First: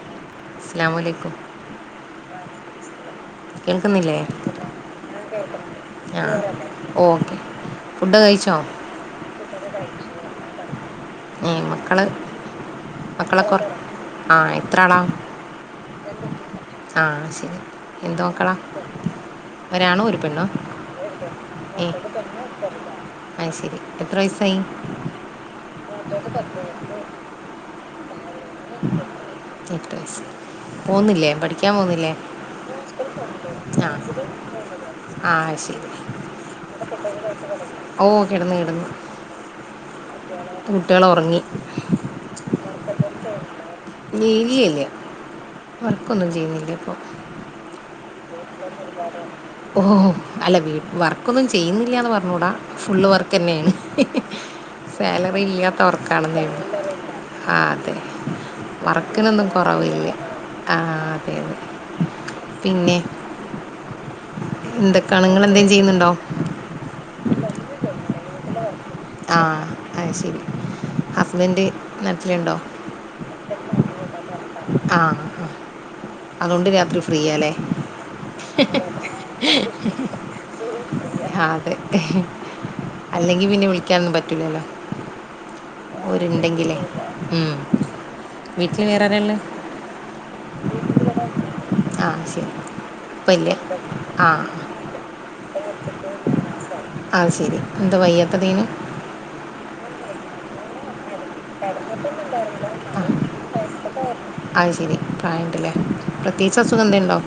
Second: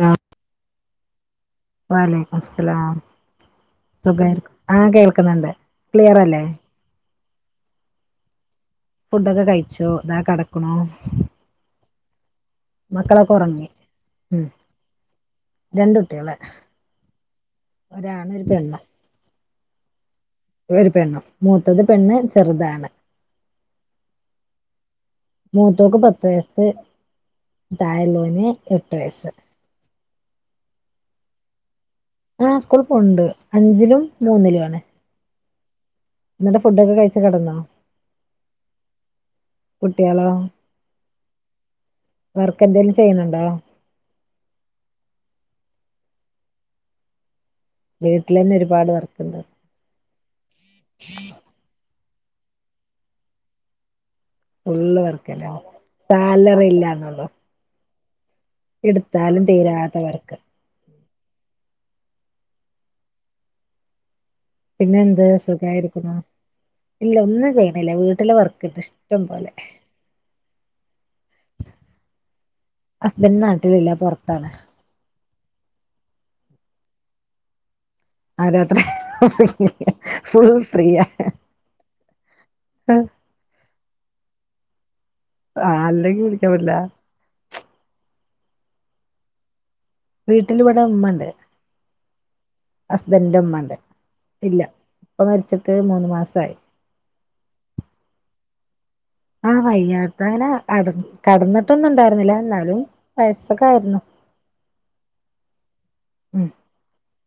ഹ അസ്സലാമലൈക്കും വ അലൈക്കുമുസ്സലാം കേൾക്കുന്നില്ലേ സുഖമായിരിക്കു ആഹ് കേൾക്കുന്നുണ്ട്. ആ ക്ലിയറല്ലേ? ഓക്കെ ഫുഡ് കയിച്ചോ? ഫുഡൊക്കെ കയിച്ചൂ. ഇതാ കെടക്കണൂ. മ് മക്കള് മക്കളൊക്കെ ഉറങ് ഉം എത്ര ആളാ? രണ്ട് കുട്ടികള് ആഹ് ശരി എന്തു ഒരാണും ഒരു മക്കളാ? പെണ്ണും ഒരാണും ഒരു പെണ്ണോ ഒരു പെണ്ണും. മൂത്തത് പെണ്ണ്, ചെറുതാണ്. അയ് ശരി. എത്ര വയസായി? മൂത്തോക്ക് പത്ത് വയസ്സ്. തായേ ഉള്ളൊന് എട്ട് വയസ്സ്. പോന്നില്ലേ പഠിക്കാൻ പോന്നില് ആ സ്കൂൾ പോകുണ്ട് അഞ്ചിലും മൂന്നിലും ആണ് ആ ശരി എന്നിട്ട് ഫുഡൊക്കെ കഴിച്ച് കെടന്നോ ഓ കിടന്ന് കിടന്ന് കുട്ടികളോ കുട്ടികള് ഉറങ്ങി വർക്ക് എന്തെങ്കലും ചെയ്യുന്നുണ്ടോ ഇീല്ലല്ലാ വർക്കൊന്നും ചെയ്യുന്നില്ലേ ഇ പ്പൊ വീട്ടിലന്നെ ഒരുപാട് വർക്കുണ്ട് ഓ അല്ല വർക്കൊന്നും ചെയ്യുന്നില്ലാന്ന് പറഞ്ഞ ട ഫുള്ള് വർക്ക് നെണ് ഫുള്ള് സാലറി വർക്കന്നെ ഇല്ലാത്ത വർക്കാനല്ലേ സാലറി ഇല്ലാന്നുള്ളു ആ [unintelligible] എടുത്താലും വർക്കിനൊന്നും തീരാത്ത കുറവില്ലാ വർക്ക് ആ പിന്നെ [unintelligible] പിന്നെ എന്തൊക്കെയാണ് എന്ത് നിങ്ങൾ എന്തെങ്കിലും ചെയ്യുന്നുണ്ടോ സുഖമായിരിക്കുന്നു ഇല്ല ഒന്നും ചെയ്യണില്ല വീട്ടില് വർക്ക് തന്നെ ആ അ ശരി ഹസ്ബൻഡ് നാട്ടിലുണ്ടോ ഹസ്ബൻഡ് നാട്ടിലില്ല പൊറത്താണ് ആ ആ അതുകൊണ്ട് രാത്രി ഫ്രീയല്ലേ ആ രാത്രി ഫുൾ ഫ്രീയാ ആ അതെ അല്ലെങ്കിൽ പിന്നെ വിളിക്കാനൊന്നും പറ്റൂലല്ലോ ആ അല്ലെങ്കി വിളിക്കാൻ പറ്റില്ല ഒരുണ്ട്ങ്കിലേ ഉം വീട്ടിൽ വേറെ ആരാ ഉള്ള വീട്ടിലി ഇവിടെ ഉമ്മണ്ട് ആ ശരി ഇപ്പം ഹസ്ബൻഡന്റെ ഇല്ലേ ഉമ്മണ്ട് ആ ഇല്ല ഇപ്പ മരിച്ചിട്ട് മൂന്ന് മാസയി അ ശെരി എന്താ വയ്യാത്ത തീനു ആ വയ്യാത്ത അങ്ങനെട കടന്നിട്ടൊന്നും ഇണ്ടായിരുന്നില്ല എന്നാലും ആ വയസൊക്കെ ആയിരുന്നു അത് ശെരി പ്രായണ്ടല്ലേ ഉം പ്രത്യേകിച്ച് അസുഖം എന്ത ഉണ്ടോ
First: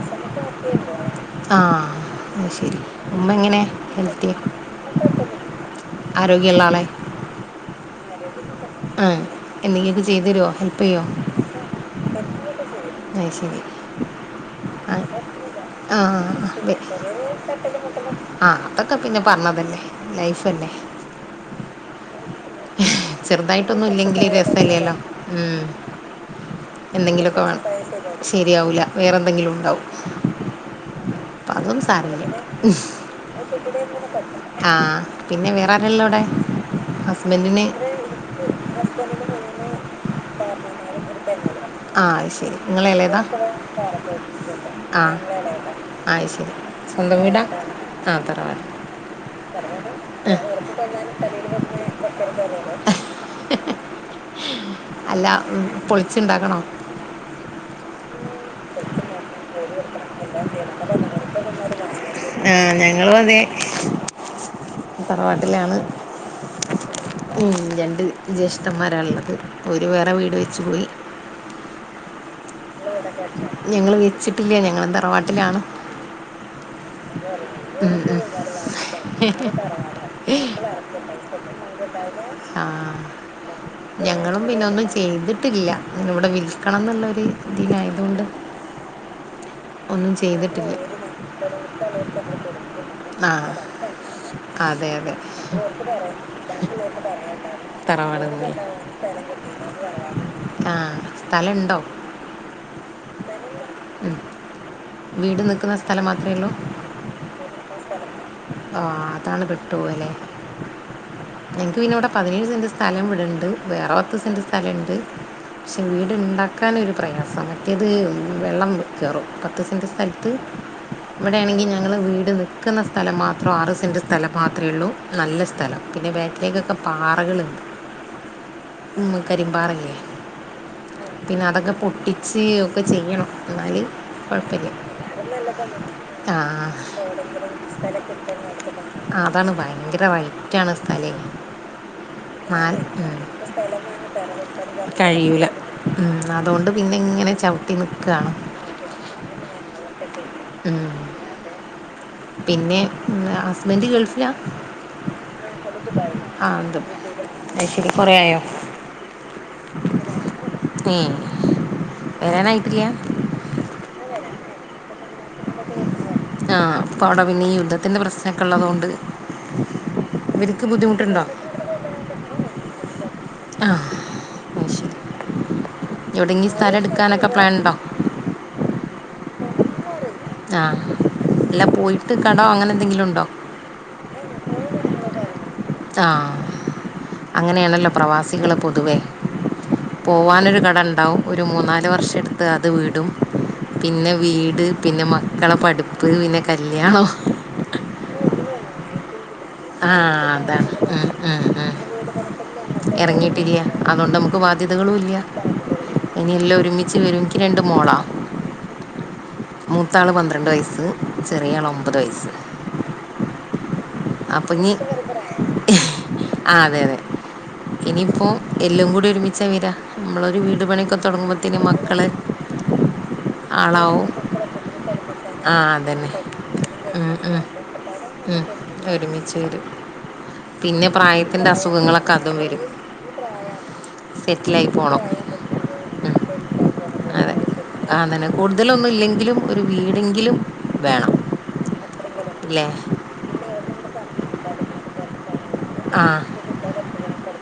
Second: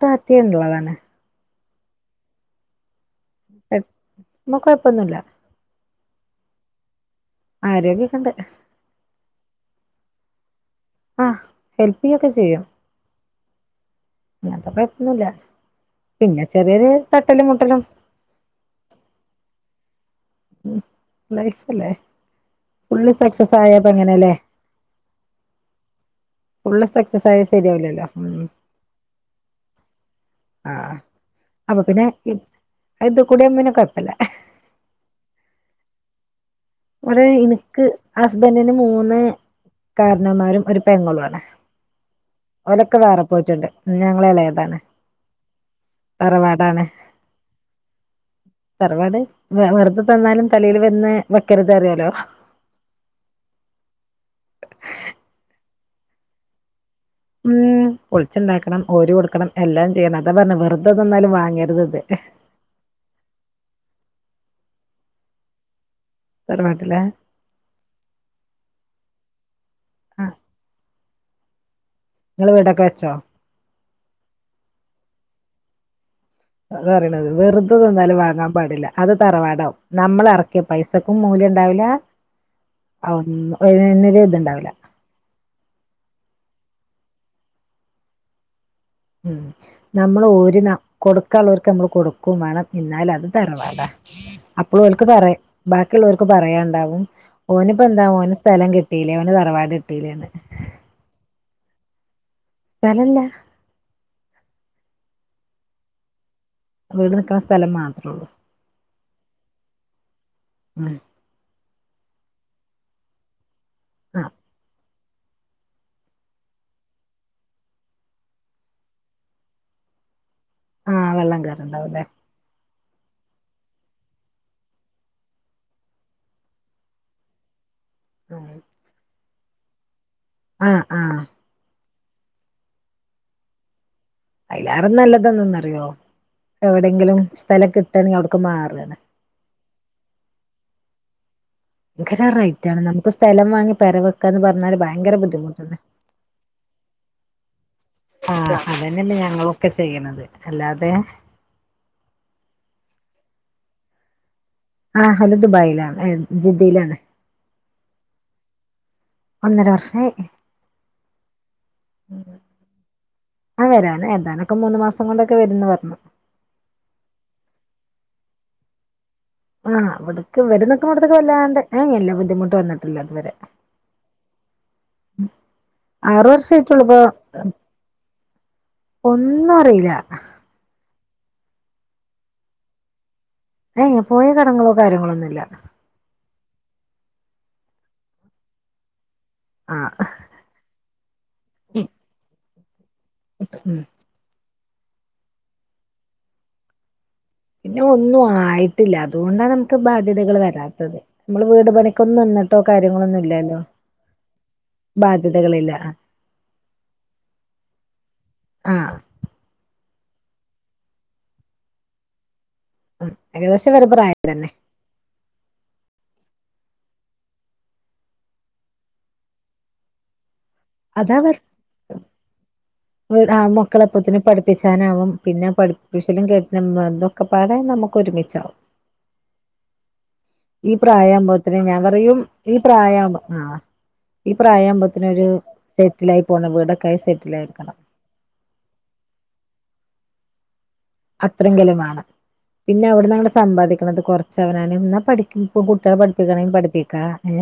ത്തിണ്ടള്ളതാണ് [unintelligible] ആ അ ശരി ഉമ്മ എങ്ങനെയാ ഹെൽത്തിയ കുഴപ്പൊന്നുല്ല ആരോഗ്യ ഉള്ളാളെ ആരോഗ്യക്കെ ഉണ്ട് ആ എന്തെങ്കിലൊക്കെ ചെയ്തു തരുമോ ഹെൽപ്പ് ചെയ്യോ ആ ഹെൽപ്പ് ചെയ്യ ഒക്കെ ചെയ്യും അയ്ശരി അങ്ങനത്തെ ആ കൊഴപ്പൊന്നുല്ല ആ ആ ചെറിയൊരു തട്ടലും മുട്ടലും ആ അതൊക്കെ പിന്നെ പറഞ്ഞതലേ ഉം നൈസല്ലേ ചെറുതായിട്ടൊന്നും ഇല്ലെങ്കില് രസല്ലേല്ലോ ഉം ഫുള്ള് സക്സസ് ആയ എന്തെങ്കിലുമൊക്കെ വേണം ശരിയാവില്ലല്ലോ ഉം ശരിയാവൂല വേറെ എന്തെങ്കിലും ഉണ്ടാവും ആ പ്പ അതൊന്നും സാരയില്ല കൂടിയ പിന്നെ കൊഴപ്പല്ല ആ പിന്നെ വേറ വെല്ലോടെ ഇവിടെ എണിക്ക് ഹസ്ബൻറിന് മൂന്ന് കാരണന്മാരും ഒരു പെങ്ങളു വാണ് ആ ശരി നിങ്ങള് എളേതാ ഞങ്ങള് എളയതാണ് ആ ആയ്ശരി തറവാടാണ് സ്വന്തം വീടാ ആ തറവാട് തറവാട് വെ ആഹ് വെറുതെതന്നാലും തലയിൽ വെന്നെ വെക്കരുത് അറിയാലോ അല്ല പൊളിച്ചുണ്ടാക്കണോ ഉം പൊളിച്ചുണ്ടാക്കണം ഓഹരി കൊടുക്കണം എല്ലാം ചെയ്യണം അതാ പറഞ്ഞെ വെറുതെ തന്നാലും വാങ്ങരുത് ഇത് ആഹ് ഞങ്ങളും അതെ തറവാട്ടിലാണ് തറവാട്ടിലെ ഉം രണ്ട് ജ്യേഷ്ഠന്മാരാ ഉള്ളത് ഓരു വേറെ ആഹ് വീട് വെച്ചു പോയി നിങ്ങള് വീടൊക്കെ വെച്ചോ ഞങ്ങള് വെച്ചിട്ടില്ല ഞങ്ങളും തറവാട്ടിലാണ് വെറുതന്താലും വാങ്ങാൻ പാടില്ല അത് തറവാടാവും നമ്മളെറക്കിയ പൈസക്കും മൂല്യം ഉണ്ടാവില്ല ആ ഒന്ന് ഒന്നിനും ഞങ്ങളും പിന്നെ ഇതുണ്ടാവില്ല ഒന്നും ചെയ്തിട്ടില്ല ഇവിടെ വിൽ ക്കണംന്നൊളേളാര് ഇതിലായതുകൊണ്ട് ഉം ഒന്നും നമ്മള് ഒരു ന ചെയ്തിട്ടില്ല കൊടുക്കാള്ള വർക്ക് നമ്മള് കൊടുക്കും വേണം എന്നാല് അത് ആ തറവാടാ അപ്പോൾ അതെ ഓൽക്ക് അതെ പറ ബാക്കിയുള്ളവർക്ക് പറയാണ്ടാവും തറവാടന്നെ അന് തറവാട് എത്തീലെന്ന് ത്തൗ സ്ഥലല്ല വീട് നിൽക്കുന്ന സ്ഥലം മാത്രമേ ഉള്ളൂ വീട് നിക്കണ സ്ഥലം മാത്രേ ഉള്ളൂ ആ അതാണ് പെട്ടുപോകല്ലേ മ് ഞങ്ങൾക്ക് പിന്നെ ഇവിടെ പതിനേഴ് സെന്റ്‌ സ്ഥലം ഇവിടെ ഉണ്ട് വേറെ പത്ത് ആ സെന്റ് സ്ഥല ഇണ്ട് പക്ഷെ വീടുണ്ടാക്കൻ ഒരു പ്രയാസം മറ്റേത് വെള്ളം കേറും പത്ത് സെന്റ് സ്ഥലത്ത് ആ വെള്ളം ഇവിടെയാണെങ്കിൽ ഞങ്ങള് കേറുണ്ടാവൂല്ലേ വീട് വെ വക്കുന്ന സ്ഥലം മാത്രം ആറ് സെന്റ് സ്ഥലം മാത്രമേ ഉള്ളൂ നല്ല സ്ഥലം പിന്നെ ബേക്കിലേക്കൊക്കെ പാറകളുണ്ട് [unintelligible] നമ്മ കരിമ്പാറയില്ലേ ആ ആ ഇച്ച് ഒക്കെ ചെയ്യണം എന്നാല് അയിലാറും നല്ലതന്നന്ന് അറിയോ ആ എവിടെയങ്കിലും സ്ഥലം കിട്ടണെ അവിടക്ക് മാറുവാണ് അതാണ് ഭയങ്കര റേറ്റാണേ സ്ഥലേ ഭയങ്കര റൈറ്റ് നാല് ആണ് നമുക്ക് ഉം. സ്ഥലം വാങ്ങി പെരവെക്കാന്ന് പറഞ്ഞാല് ഭയങ്കര കഴിയൂല ബുദ്ധിമുട്ടണ്ട് ഉം അതുകൊണ്ട് പിന്നെ ഇങ്ങനെ ചവിട്ടി നിക്കാണ് അതന്നല്ലേ ഞങ്ങളൊക്കെ ചെയ്യണത് അല്ലാതെ പിന്നെ ഹസ്ബൻഡ് ഗൾഫിലാ ആ ഹലോ ദുബായിലാണ്ഏ ജിദ്ദയിലാണ്. അ ശരി കുറയയോ. ഒന്നര വർഷമായി. വരാനായിട്ടില്ല ആ വരാണ് എന്താലൊക്കെ മൂന്ന് മാസം കൊണ്ട ആഅപ്പ അവിടെ പിന്നെ യുദ്ധത്തിന്റെ പ്രസ്നക്കെ ഉള്ളതോണ്ട്. ആ അവിടക്ക് വരുന്നക് വല്ലാണ്ടെ ല്ല ബുദ്ധിമുട്ട് വന്നിട്ടില്ല അതുവരെ. ആ ശരി ആറ് എവിടെങ്കി വർഷായിട്ടുള്ളൂ സ്ഥലം ഇപ്പൊ ഇട്ക്കാനൊക്കെ പ്ലാൻണ്ടോ? ഒന്നും അറില്ല. ആ എല്ലാ പോയിട്ട് കടോ അങ്ങനെ എന്തെങ്കിലും ഉണ്ടോ? ഏ പോയ കടങ്ങളോ കാര്യങ്ങളോ ഒന്നുഇല്ല. ആ അങ്ങനെയാണല്ലോ പ്രവാസികള് പൊതുവേ. ആഹ് പോവാനൊരു കട ഉണ്ടാവും ഒരു മൂന്നാല് വര്ഷ എടുത്ത് അത് വീ, ട്ടും ഉം പിന്നെ വീട് പിന്നെ മക്കളെ പഠിപ്പ് പിന്നെ കല്യാണം പിന്നെ ഒന്നും ആയിട്ടില്ല അ അതുകൊണ്ടാണ് നമുക്ക് ആ ബാധ്യതകൾ അതാണ് വരാത്തത് ഉം, ഉം, നമ്മൾ വീട് ഉം. പണിക്കൊന്നും നിന്നിട്ടോ കാര്യങ്ങളൊന്നും ഇറങ്ങിയിട്ടില്ല ഇല്ലല്ലോ. അതുകൊണ്ട് നമുക്ക് ബാധ്യതകളും ഇല്ല ബാധ്യതക ളില്ല. ഇനി എല്ലാം ഒരുമിച്ച് വരുമ ഇൻക്ക്ക് രണ്ട് മോളാ. ആ മൂത്താള് പന്ത്രണ്ട് വയസ്സ് ചെറിയ ആൾ ഒമ്പത് വയസ്സ്. ഏകദേശം ഇവരെ പ്രായം തന്നെ അപ്പൊഞ്ഞി ഹ് ആ അതെ അതെ ഇനിയിപ്പോൾ എല്ലാം കൂടി ഒരുമിച്ചാ വെരാ നമ്മളൊരു വീട് ഒരു പണികെ അതവർ തോടങ്ങുമ്പോതിന് മക്കള്. ആ ആളാവും മക്കളെപ്പത്തിനന് പഠിപ്പിച്ചാനാവും പിന്നെ ആ അതന്നെ പഠിപ്പിച്ചലും ക്കെട ഇതൊക്കെ പാടെ നമുക്ക് ഒരുമിച്ചാവും. ഒരുമിചുവരും ഈ പ്രായം ആവുമ്പോത്തിന് ഞാൻ പറയും അതും ഈ വരും പ്രായം ആഹ് ഈ സെറ്റിലായി പോകണം പ്രയാവുമ്പോത്തിനൊരു സെറ്റിൽ ഉം, ആയി പോണം വീടക്കൊയി സെറ്റിൽ അതെ ആയിരിക്കണം ആ അങ്ങനെ കൂടുതലൊന്നും ഇല്ലെങ്കിലും ഒരു വീടെങ്കിലും. വേണം അത്രങ്കിലുവാണം ഇല്ലേ പിന്നെ അവിട്ന്നാണ്ട് സമ്പാദിക്ണത് കൊറച്ച് അവനാന് ന്ന പഠിക് ഇപ്പൊ കുട്ടിയാളെ ആ പഠിപ്പിക്കണങ്ങി പഠിപ്പിക്കാ. ഏ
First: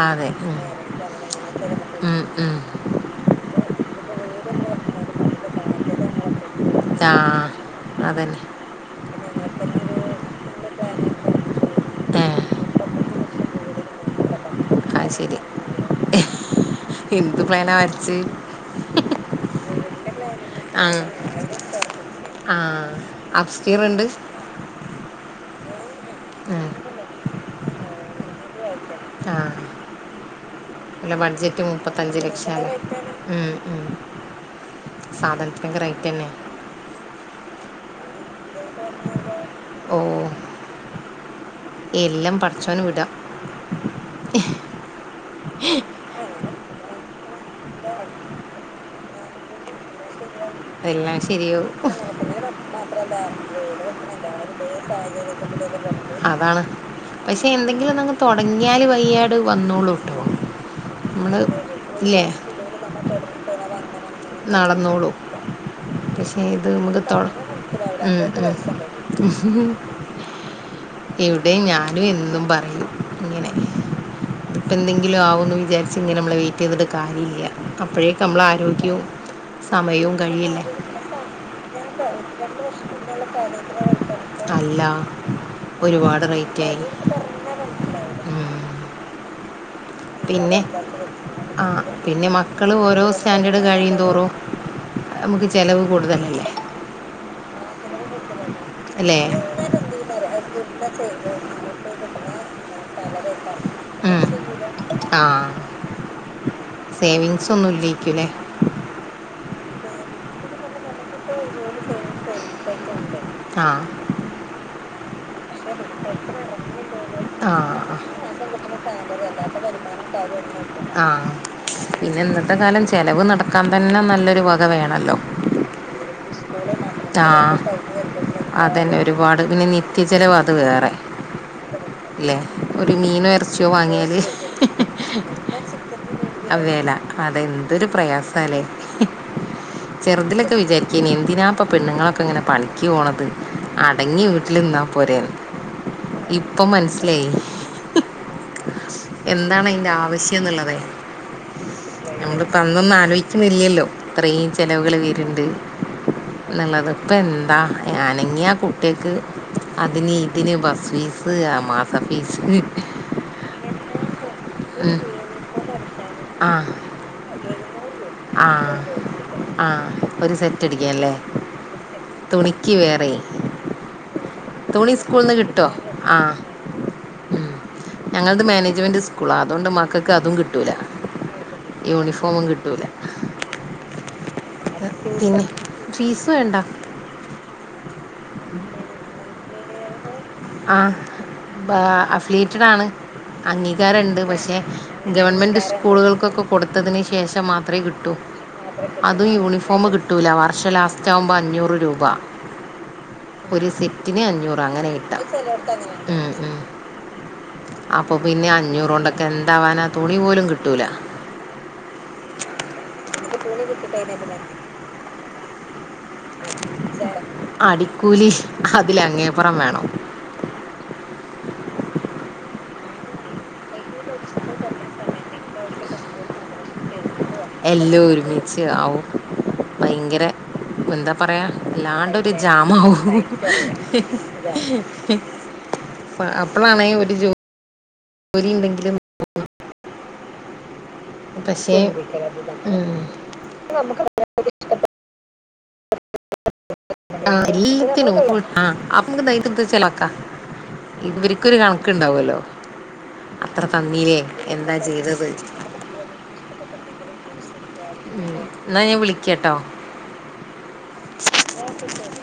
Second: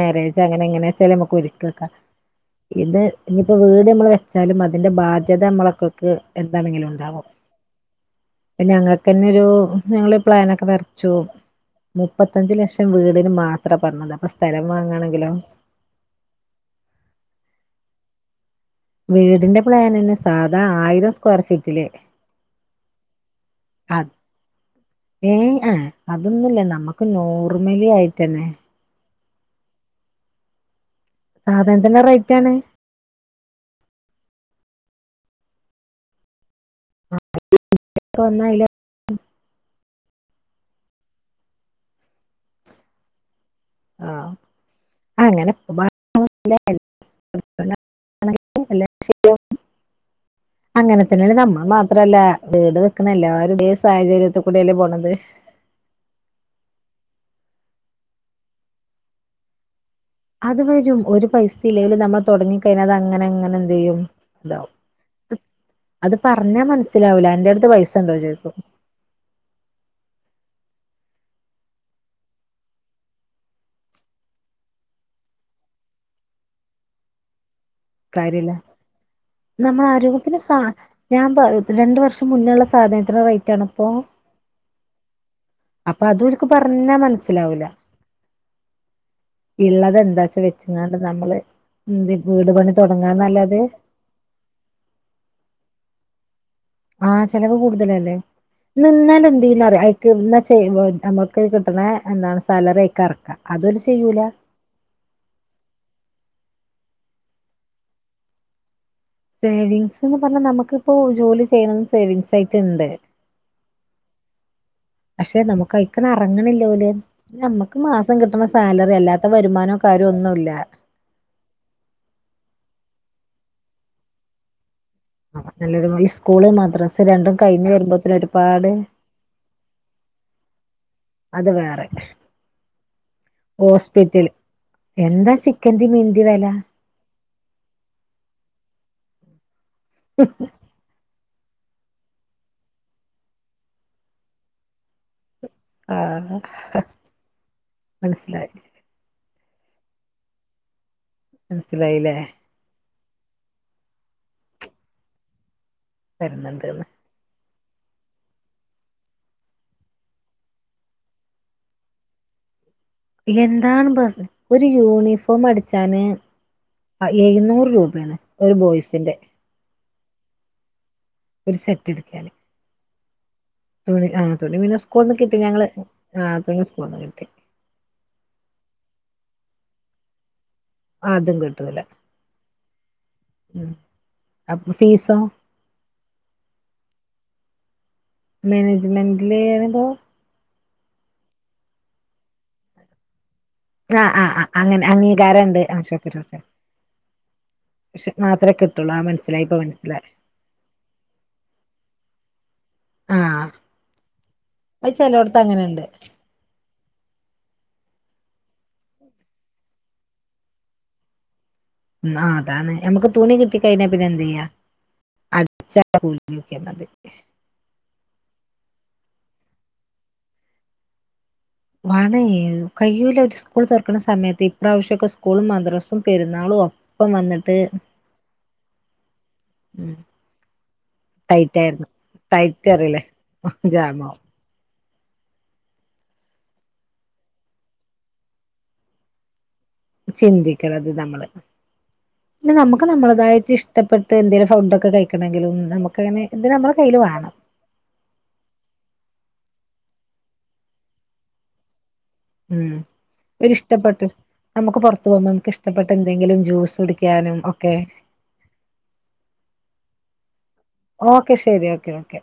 ആ, അതെ ഉം, അങ്ങനെ എങ്ങനെച്ചാല് നമുക്ക് ഒരുകി വെക്കാ ഉം, ഉം. ഇത്. ഇപ്പൊ വീട് മ്മള് വെച്ചാലും അതിന്റെ ബാധ്യത മ്മളെ മക്കക്ക് എന്താണെങ്കിലും ആ ഉണ്ടാവും. അതന്നെ ഞങ്ങക്കന്നൊരു ഞങ്ങള് പ്ലാനൊക്കെ വരച്ചു ഏ മുപ്പത്തഞ്ച് ലക്ഷം വീടിന് മാത്ര പറഞ്ഞത് അപ്പൊ സ് ആഹ് ശരി എന്ത് പ്ലാന വരച്ച് വീടിന്റെ പ്ലാനന്നെ സാധാ ആ ആയിരം സ്ക്വയർ ഫീറ്റില് ആ അപ്സ്കീർ ആ. ഉണ്ട് ഏയ് ആഹ് അതൊന്നുല്ല ഉം. നമ്മക്ക് നോർമലി ആയിട്ടന്നെ. ആ അല്ല ബഡ്ജറ്റ് സാധനത്തിന്റെ മുപ്പത്തഞ്ച് റേറ്റ് ആണ് ലക്ഷാണ് ഉം ഉം സാധനത്തിനൊക്കെ റേറ്റ്ന്നെ [unintelligible] ഓ. എല്ലാം പടച്ചോന് വിടാ. ആഹ് അങ്ങനെ. [unintelligible] ല്ല [unintelligible] എല്ലാം അങ്ങനെത്തന്നെലെ നമ്മൾ ശരിയാവും മാത്രല്ല വീട് വെക്ക്ണ എല്ലാ രേ സാഹചര്യത്തികൂടെല്ലേ പോണത്. അതാണ് പക്ഷെ എന്തെങ്കിലുംനങ്ങ് തൊടങ്ങിയാല് വയ്യാട് വന്നോളൂ. കേട്ടോ അത് വരും ഒരു നമ്മൾ പൈസ ഇല്ലേലും നമ്മൾ ഇല്ലേ തുടങ്ങി കഴിഞ്ഞാത് അങ്ങനെ അങ്ങനെ എന്ത്യ്യും ഇതാവും. പഷേ ഇത് മ്മക്ക് തൊ എന്റെ അടുത്ത് പൈസ ഉണ്ടോ ഉം ചോദിക്കും ഉം ഇവ്ടെ ഞാനും എന്നും പറയും ഇങ്ങനെ ഇതിപ്പ എന്തെങ്കിലും ആവുംന്ന് വിചാരിച്ച് ഇങ്ങനെ മ്മള് വെയിറ്റ്യ്തിട്ട് കാര്യല്ല കാര്യല്ല നമ്മള് സമയവും ആരോഗ്യത്തിന് സ കഴിയില്ലേ ഞാൻ പ രണ്ട് വർഷ മുന്നെള്ളെ സാധനത്തിന് റേറ്റ് ആണോ ഇപ്പോ അല്ല അപ്പ ഒരുപാട് അതൊൽക്ക് റേറ്റായി പറഞ്ഞാ മനസ്സിലാവൂല ഉം. ഇള്ളത് എന്താച്ച പിന്നെ വെച്ചങ്ങാണ്ട് നമ്മള് ആ എന്ത് പിന്നെ വീട് പണി മക്കള് ഓരോ സ്റ്റാൻഡേർഡ് തുടങ്ങാന്നല്ലാതെ കഴിയും തോറും അമക്ക് ചെലവ് കൂടുതലല്ലേ ആഹ് ചെലവ് കൂടുതലല്ലേ അല്ലേ നിന്നാല് എന്തില്റിയൊ അയിക്ക് ന്നാ ചെയ്യുമ്പോ ഞമ്മക്ക് കിട്ട്ണ എന്താ സാലറി അയിക്ക് എറക്കാ അത് ഓല് ചെയ്യൂല ഉം. ആ സേവിങ്സ് ഒന്നുംല്ലയിക്കുലെ സേവിങ്ങ്സ്ന്ന് പറഞ്ഞ നമുക്കിപ്പോ ജോലി ചെയ്യ്ണത് സേവിങ്ങ്സ് ആയിട്ട്ണ്ട് ആ പഷേ നമുക്ക് അയ്ക്ക് എറങ്ങണില്ല ഓല് ആ നമ്മക്ക് മാസം കിട്ട്ണ സാലറി അല്ലാത്ത വരുമാനോ കാ ആഹ് പിന്നെ ഇന്നത്തെ കാലം ചെലവ് നടകാൻ തന്നെ നല്ലൊരു വക വേ ണല്ലോം നല്ലൊരു ഈ സ്കൂള് മദ്രസ് രണ്ടും ആഹ് കഴിഞ്ഞ് വരുമ്പോത്തിന് ഒരുപാട് അതന്നെ ഒരുപാട് പിന്നെ നി ത്യ ചെലവ് അത് വേറെ അത് വേറെ ല്ലേ ഒരു മീനൊ ഇറച്ചിയൊ വാങ്ങിയാല് ഹോസ്പിറ്റല് എന്താ ചിക്കന്റേം മീന്റേം വെല അവേല അതെ എന്തൊരു പ്രയാസല്ലേ ചെറുതിലൊക്കെ വിചാരിക്കാനി എന്തിനാ പ്പ പെണ്ണുങ്ങളൊക്കെ ഇങ്ങനെ പണിക്ക് പോണത് അടങ്ങി വീട്ടിൽ നിന്നാ പോരെന്ന് ആഹ് ഇപ്പൊ മന്സിലായി മനസ്സിലായി എന്താണ് അയിന്റെ ആവശ്യം എന്ന്ള്ളതെ മനസ്സിലായില്ലേ നമ്മളിപ്പ അന്നൊന്നും ആലോയിക്കിണില്ലല്ലോ ഇത്രയും ചെലവുകൾ വര്ണ്ട് വരുന്നുണ്ട്ന്ന് എന്ന്ള്ളത്, ഇപ്പോന്താ അനങ്ങിയാ കുട്ടിയക്ക് അതിന്, ഇതിന് ബസ് ഫീസ് മത ഫീസ് എന്താണ്, ബസ് ഒരു യൂണിഫോം അടിച്ചാന് ആ ആയി എഴുന്നൂറ് രൂപാണ്, ആ ഒരു ബോയ്സിന്റെ. ആ ഒരു, സെറ്റ്, അടിക്കാനല്ലേ ഒരു സെറ്റ് എടുക്കാന് തുണിക്ക് വേറെ തുണി, ആ തുണി പിന്നെ സ്കൂള്ന്ന് സ്കൂളിൽ നിന്ന് കിട്ടി, ഞങ്ങള് കിട്ടോ ആ തുണി സ്കൂള്ന്ന് കിട്ടി. ഉം. ഞങ്ങളത്, മാനേജ്മെന്റ് സ്കൂളാ അതൊണ്ട് മകക്ക് അതും കിട്ടൂല അതും കിട്ടൂല യൂണിഫോമും കിട്ടൂല. അപ്പ് [unintelligible] ഫീസ് വേണ്ട മാനേജ്മെന്റില് ഏതോ ആ ബ [unintelligible] ആണ് ആ അംഗീകരണ്ട്, ആ ആ പക്ഷേ അങ്ങനെ ഗവൺമെന്റ് അംഗീകാരണ്ട് ആ ഷോപ്പ് ഷോപ്പ് സ്കൂളുകൾക്കൊക്കെ, കൊടുത്തതിന് ശേഷം മാത്രേ പക്ഷെ കിട്ടൂ. മാത്രമേ കിട്ടുള്ളൂ ആ അതും, മനസ്സിലായി ഇപ്പ യൂണിഫോംമ് മനസ്സിലായി കിട്ടൂല വർഷം ലാസ്റ്റ് ആവുമ്പ അഞ്ഞൂറ് രൂപ ആഹ് ഒരു സെറ്റിന് അഞ്ഞൂറ് അങ്ങനെ അത് കിട്ട ചെലോടത്ത് ചേലോടത് അങ്ങനെണ്ട് അങ്ങനെയാണ്. ഉം ഉം അ അപ്പ, പിന്നെ അഞ്ഞൂറ്, കൊണ്ടൊക്കെ എന്താവാനാ തുണി പോലും കിട്ടില്ല. ഇന്നാ ആ അതാണ് ഞമ്മക്ക് തുണി കിട്ടികയിഞ്ഞാ പിന്നെ എന്തിയ അടിച്ചാ [unintelligible] കൂലി, അതില് അങ്ങേപ്പറം വേണം. വണ്ണേ, കയ്യൂല ഒര് സ്കൂള് തൊറക്ക്ണ സമയത്ത് ഇപ്രാവശ്യവൊക്കെ സ്കൂളും, മദ്രസും, പെരുന്നാളും, ഒ എല്ലൊം, ഒരുമിച്ചാവും. ഉം ഭയങ്കര എന്താപറയാ, ടൈറ്റ് ആയിരുന്നു വല്ലണ്ടൊരു ടൈറ്റ് അറിയില്ലേ ജമാവും. ജാമാവും [unintelligible] അ അപ്പളാണെ ഒര് ജോലി ണ്ടെങ്കിലും ചിന്തിക്കണത്, [unintelligible] പിന്നെ, നമുക്ക് ഉം നമ്മളതായിട്ട് ഇഷ്ടപ്പെട്ട് എന്തെങ്കിലും. ഫൗണ്ട ഒക്കെ കഴിക്കണേ ങ്കിലും നമുക്കങ്ങനെ - [unintelligible] ആ [unintelligible] ക്ക, ഇവരിക്കൊരു കണക്കുണ്ടാവല്ലോ. ഒരു, ഇഷ്ടപ്പെട്ട് നമുക്ക് പുറത്തുപോകുബോ, നമുക്ക് ഇഷ്ടപ്പെട്ട, എന്തെങ്കിലും ജ്യൂസ് കുടിക്യാനും. ഉം, എന്നാ ഞൻ വിളിക്കട്ടോ. ഓക്കെ ശെരി, ഓക്കെ, ഓക്കെ